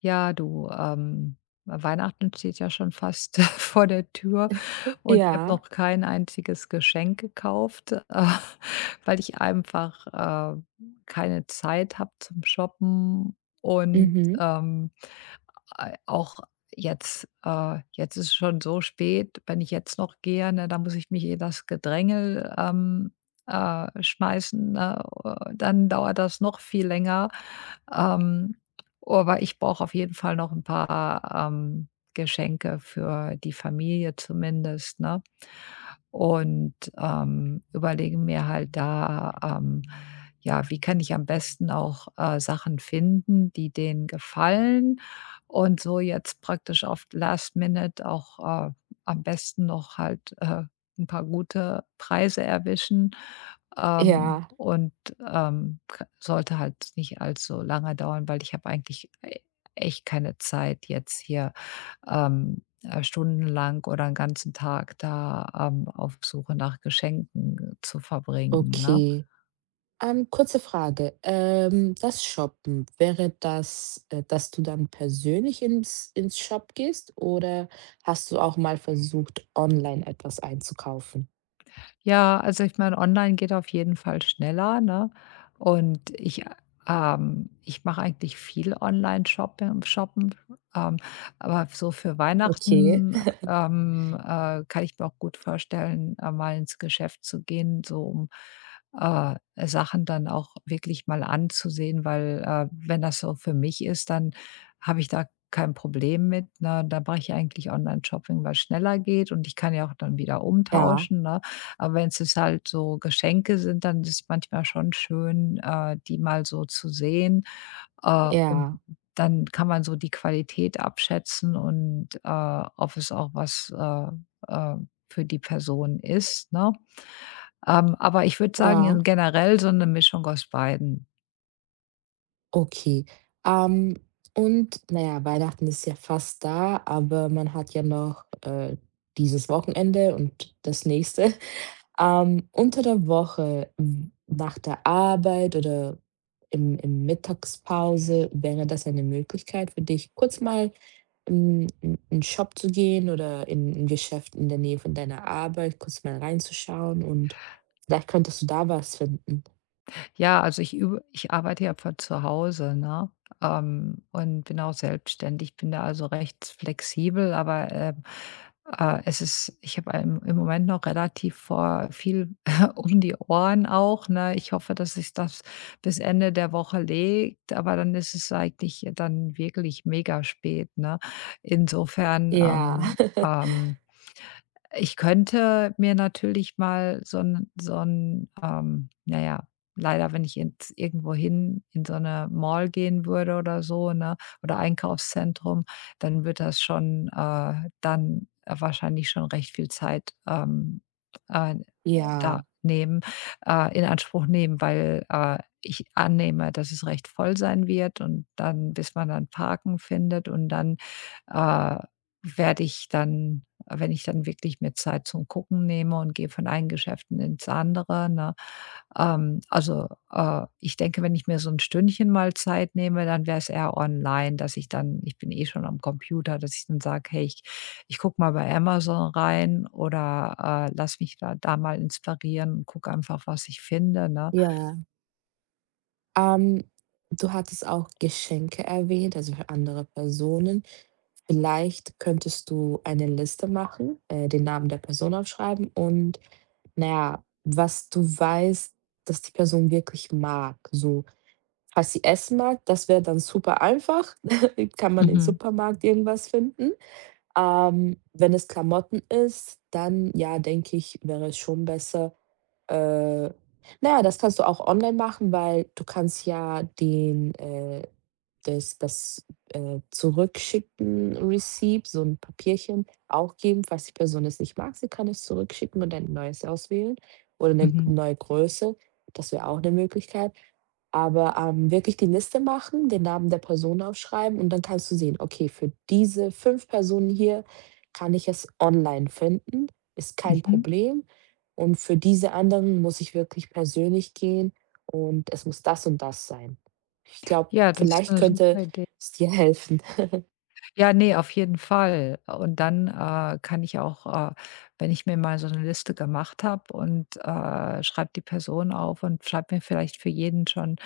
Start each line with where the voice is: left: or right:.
left: Ja, du, Weihnachten steht ja schon fast vor der Tür und ich habe
right: Ja,
left: noch kein einziges Geschenk gekauft, weil ich einfach, äh, keine Zeit habe zum Shoppen und,
right: mhm,
left: ähm, ei auch jetzt jetzt ist es schon so spät, wenn ich jetzt noch gehe, ne, da muss ich mich in das Gedrängel, schmeißen, ne? Dann dauert das noch viel länger. Ähm, aber ich brauche auf jeden Fall noch ein paar, Geschenke für die Familie zumindest, ne? Und überlege mir halt da, ja, wie kann ich am besten auch, Sachen finden, die denen gefallen und so jetzt praktisch auf Last Minute auch, am besten noch halt, 'n paar gute Preise erwischen.
right: ja,
left: Und, k sollte halt nicht allzu lange dauern, weil ich habe eigentlich e echt keine Zeit, jetzt hier, stundenlang oder einen ganzen Tag da, auf Suche nach Geschenken zu verbringen, ne?
right: okay. Kurze Frage. Das Shoppen, wäre das, dass du dann persönlich ins Shop gehst oder hast du auch mal versucht, online etwas einzukaufen?
left: Ja, also ich meine, online geht auf jeden Fall schneller, ne? Und ich mache eigentlich viel Online-Shopping shoppen, ähm, aber so für
right: Okay.
left: Weihnachten, kann ich mir auch gut vorstellen, mal ins Geschäft zu gehen, so um, äh, Sachen dann auch wirklich mal anzusehen, weil, wenn das so für mich ist, dann habe ich da kein Problem mit, ne? Da mache ich eigentlich Online-Shopping, weil's schneller geht und ich kann ja auch dann wieder
right: Ja,
left: umtauschen, ne? Aber wenn's jetzt halt so Geschenke sind, dann ist es manchmal schon schön, die mal so zu sehen. Und
right: ja,
left: dann kann man so die Qualität abschätzen und, ob es auch was, äh, für die Person ist, ne? Aber ich würde sagen,
right: ja,
left: in generell so eine Mischung aus beiden.
right: okay. Ähm, und naja, Weihnachten ist ja fast da, aber man hat ja noch, dieses Wochenende und das nächste. Unter der Woche, w nach der Arbeit oder im Mittagspause, wäre das eine Möglichkeit für dich, kurz mal in Shop zu gehen oder in ein Geschäft in der Nähe von deiner Arbeit, kurz mal reinzuschauen und vielleicht könntest du da was finden.
left: Ja, also ich arbeite ja von zu Hause, ne? Und bin auch selbstständig, bin da also recht flexibel, aber, es ist ich habe im Moment noch relativ vor viel um die Ohren auch, ne? Ich hoffe, dass sich das bis Ende der Woche legt, aber dann ist es eigentlich dann wirklich mega spät, ne? Insofern,
right: Ja,
left: ähm ich könnte mir natürlich mal so ein, na ja, leider, wenn ich jetzt irgendwohin in so eine Mall gehen würde oder so, ne, oder Einkaufszentrum, dann wird das schon, dann wahrscheinlich schon recht viel Zeit, äh, da
right: ja,
left: nehmen, in Anspruch nehmen, weil, ich annehme, dass es recht voll sein wird und dann bis man dann Parken findet und dann, äh, werde ich dann wenn ich dann wirklich mir Zeit zum Gucken nehme und gehe von einem Geschäft ins andere, ne? Also, ich denke, wenn ich mir so ein Stündchen mal Zeit nehme, dann wäre es eher online, dass ich dann ich bin eh schon am Computer, dass ich dann sage: „Hey, ich gucke mal bei Amazon rein oder, lass mich da mal inspirieren und gucke einfach, was ich finde“, ne?
right: ja. Ähm, Du hattest auch Geschenke erwähnt, also für andere Personen. Vielleicht könntest du eine Liste machen, den Namen der Person aufschreiben und, na ja, was du weißt, dass die Person wirklich mag. So, was sie essen mag, das wäre dann super einfach. Kann man im
left: Mhm,
right: Supermarkt irgendwas finden. Wenn es Klamotten ist, dann ja, denke ich, wäre es schon besser, äh, na ja, das kannst du auch online machen, weil du kannst ja den, das Zurückschicken Receipt, so ein Papierchen auch geben. Falls die Person es nicht mag, sie kann es zurückschicken und ein neues auswählen oder eine
left: mhm,
right: neue Größe. Das wäre auch eine Möglichkeit. Aber, wirklich die Liste machen, den Namen der Person aufschreiben und dann kannst du sehen: „Okay, für diese 5 Personen hier kann ich es online finden, ist kein
left: mhm.
right: Problem“ und für diese anderen muss ich wirklich persönlich gehen und es muss das und das sein. Ich glaube,
left: Ja, das ist
right: vielleicht
left: eine
right: könnte
left: super Idee.
right: es dir helfen.
left: Ja, ne, auf jeden Fall. Und dann, kann ich auch, wenn ich mir mal so eine Liste gemacht habe und, schreibe die Person auf und schreibe mir vielleicht für jeden schon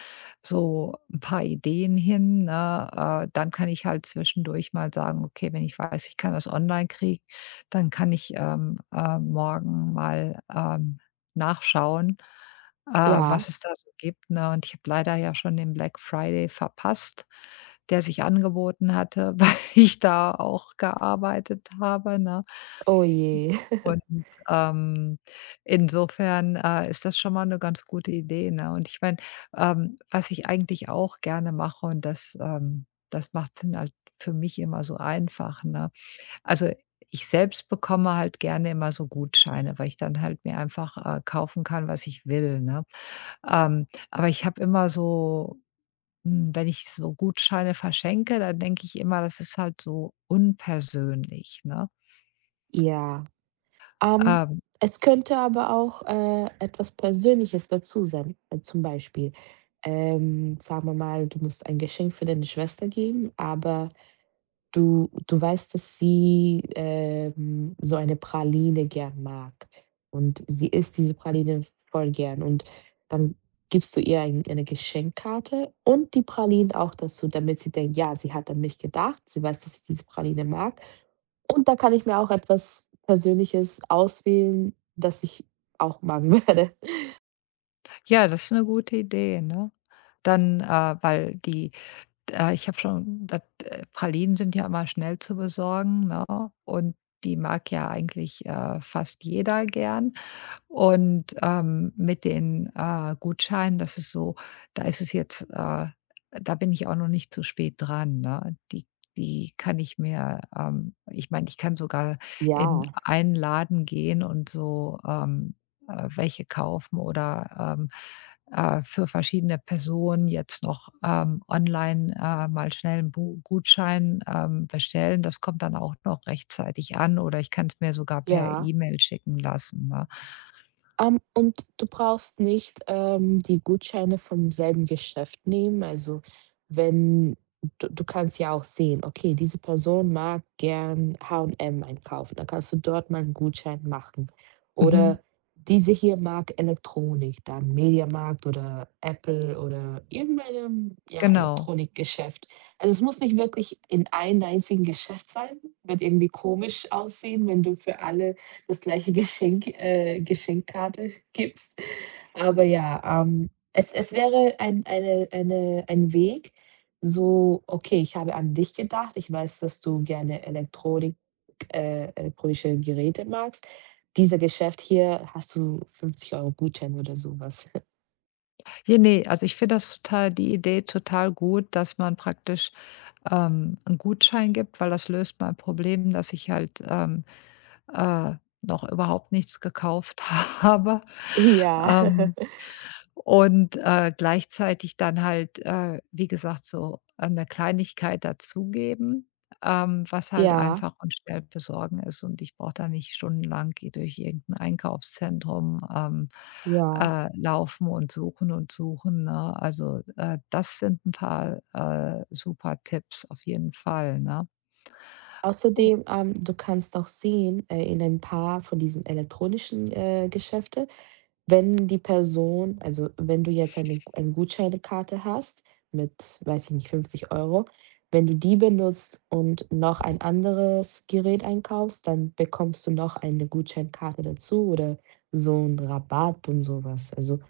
left: so ein paar Ideen hin, ne, dann kann ich halt zwischendurch mal sagen: „Okay, wenn ich weiß, ich kann das online kriegen, dann kann ich, morgen mal, nachschauen,
right: Ja,
left: was es da so gibt“, ne? Und ich habe leider ja schon den Black Friday verpasst, der sich angeboten hatte. ich da auch gearbeitet habe, ne?
right: oh je.
left: Und, ähm, insofern, ist das schon mal eine ganz gute Idee, ne? Und ich meine, was ich eigentlich auch gerne mache und das macht dann halt für mich immer so einfach, ne? Also, ich selbst bekomme halt gerne immer so Gutscheine, weil ich dann halt mir einfach, kaufen kann, was ich will, ne? Aber ich habe immer so wenn ich so Gutscheine verschenke, dann denke ich immer, das ist halt so unpersönlich, ne?
right: Ja, ähm,
left: Ähm,
right: es könnte aber auch, etwas Persönliches dazu sein. Zum Beispiel, sagen wir mal, du musst ein Geschenk für deine Schwester geben, aber du weißt, dass sie, so eine Praline gern mag und sie isst diese Praline voll gern und dann gibst du ihr eine Geschenkkarte und die Pralinen auch dazu, damit sie denkt: „Ja, sie hat an mich gedacht. Sie weiß, dass ich diese Praline mag und da kann ich mir auch etwas Persönliches auswählen, das ich auch mag werde.“
left: ja, das ist eine gute Idee, ne? Dann, weil die ich habe schon dat Pralinen sind ja immer schnell zu besorgen, ne? Und die mag ja eigentlich, fast jeder gern. Und, mit den, Gutscheinen, das ist so da ist es jetzt, da bin ich auch noch nicht zu spät dran, ne? Die kann ich mir, ich meine, ich kann sogar in
right: Ja,
left: einen Laden gehen und so, welche kaufen oder, für verschiedene Personen jetzt noch, online, mal schnell einen Bu Gutschein, bestellen. Das kommt dann auch noch rechtzeitig an oder ich kann es mir sogar per
right: ja.
left: E-Mail schicken lassen, ne?
right: Und du brauchst nicht, die Gutscheine vom selben Geschäft nehmen. Also, wenn du kannst ja auch sehen: „Okay, diese Person mag gern H&M einkaufen.“ Dann kannst du dort mal einen Gutschein machen.
left: Mhm,
right: Oder: „Diese hier mag Elektronik.“ Dann Mediamarkt oder Apple oder irgendeinem, ja,
left: genau.
right: Elektronikgeschäft. Also, es muss nicht wirklich in einem einzigen Geschäft sein. Wird irgendwie komisch aussehen, wenn du für alle das gleiche Geschenk Geschenkkarte gibst. Aber ja, es wäre ein eine ein Weg, so: „Okay, ich habe an dich gedacht. Ich weiß, dass du gerne Elektronik elektronische Geräte magst. Dieser Geschäft hier hast du 50 Euro Gutschein“ oder sowas.
left: Ja, ne, also ich finde das total die Idee total gut, dass man praktisch, 'n Gutschein gibt, weil das löst mein Problem, dass ich halt, äh, noch überhaupt nichts gekauft habe.
right: Ja.
left: Ähm Und, gleichzeitig dann halt, wie gesagt, so, eine Kleinigkeit dazugeben, was halt
right: Ja,
left: einfach und schnell besorgen ist. Und ich brauche da nicht stundenlang i durch irgendein Einkaufszentrum,
right: ja.
left: laufen und suchen, ne? Also, das sind ein paar, super Tipps auf jeden Fall, ne?
right: Außerdem, du kannst auch sehen, in ein paar von diesen elektronischen, Geschäfte. Wenn die Person, also, wenn du jetzt eine Gutscheinkarte hast mit, weiß ich nicht, 50 Euro, wenn du die benutzt und noch ein anderes Gerät einkaufst, dann bekommst du noch eine Gutscheinkarte dazu oder so einen Rabatt und sowas. Also,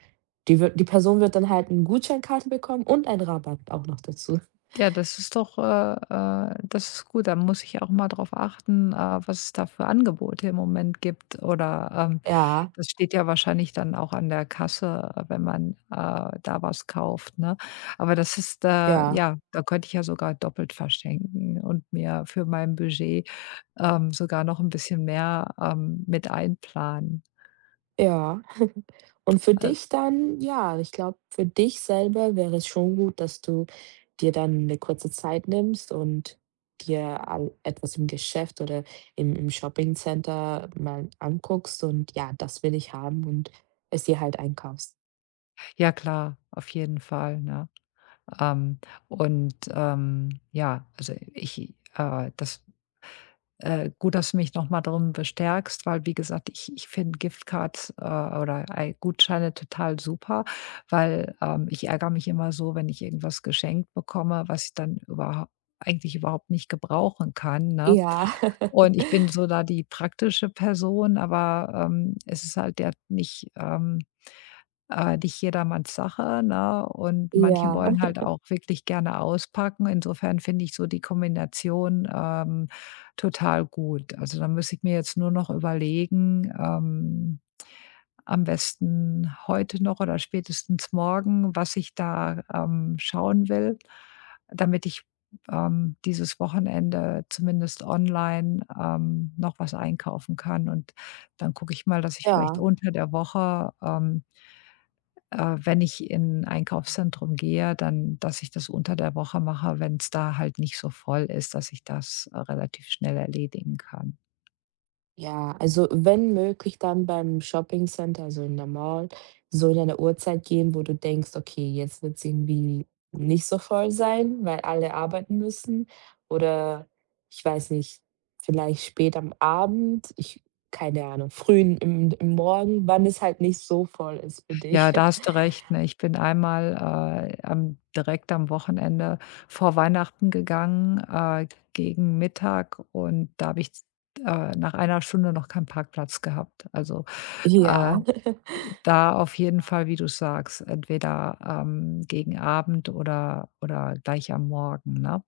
right: die wird die Person wird dann halt eine Gutscheinkarte bekommen und einen Rabatt auch noch dazu.
left: Ja, das ist gut. Da muss ich auch mal drauf achten, was es da für Angebote im Moment gibt. Oder,
right: Ja,
left: das steht ja wahrscheinlich dann auch an der Kasse, wenn man, da was kauft, ne? Aber das ist,
right: ja.
left: ja, da könnte ich ja sogar doppelt verschenken und mir für mein Budget, sogar noch ein bisschen mehr, mit einplanen.
right: Ja. Und für
left: Äh,
right: dich dann ja, ich glaube, für dich selber wäre es schon gut, dass du dir dann eine kurze Zeit nimmst und dir all etwas im Geschäft oder im Shoppingcenter mal anguckst und: „Ja, das will ich haben“ und es dir halt einkaufst.
left: ja klar, auf jeden Fall, ne? Ähm, und ja, also ich, das gut, dass du mich noch mal darum bestärkst, weil wie gesagt, ich finde Giftcards, oder ei Gutscheine total super, weil, ich ärgere mich immer so, wenn ich irgendwas geschenkt bekomme, was ich dann überhaupt eigentlich überhaupt nicht gebrauchen kann, ne?
right: Ja,
left: Und ich bin so da die praktische Person, aber, es ist halt der nicht, nicht jedermanns Sache, ne? Und manche
right: ja,
left: wollen halt auch wirklich gerne auspacken. Insofern finde ich so die Kombination, total gut. Also, da muss ich mir jetzt nur noch überlegen, am besten heute noch oder spätestens morgen, was ich da, schauen will, damit ich, dieses Wochenende zumindest online, noch was einkaufen kann. Und dann gucke ich mal, dass ich vielleicht
right: ja.
left: unter der Woche, wenn ich in ein Einkaufszentrum gehe, dann dass ich das unter der Woche mache, wenn es da halt nicht so voll ist, dass ich das, relativ schnell erledigen kann.
right: Ja, also wenn möglich, dann beim Shoppingcenter, also in der Mall, so in eine Uhrzeit gehen, wo du denkst: „Okay, jetzt wird's irgendwie nicht so voll sein, weil alle arbeiten müssen.“ Oder ich weiß nicht, vielleicht spät am Abend, ich keine Ahnung, früh im Morgen, wann es halt nicht so voll ist für
left: Ja,
right: dich.
left: da hast du recht, ne? Ich bin einmal, am direkt am Wochenende vor Weihnachten gegangen, gegen Mittag und da habe ich nach einer Stunde noch keinen Parkplatz gehabt. Also, äh,
right: Ja,
left: da auf jeden Fall, wie du sagst, entweder, gegen Abend oder gleich am Morgen, ne?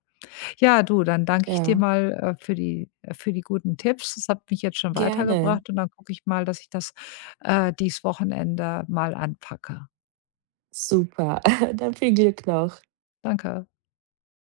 left: Ja, du, dann danke ich dir
right: ja,
left: mal, für die guten Tipps. Das hat mich jetzt schon
right: gerne.
left: weitergebracht und dann gucke ich mal, dass ich das, dies Wochenende mal anpacke.
right: Super, dann viel Glück noch.
left: Danke.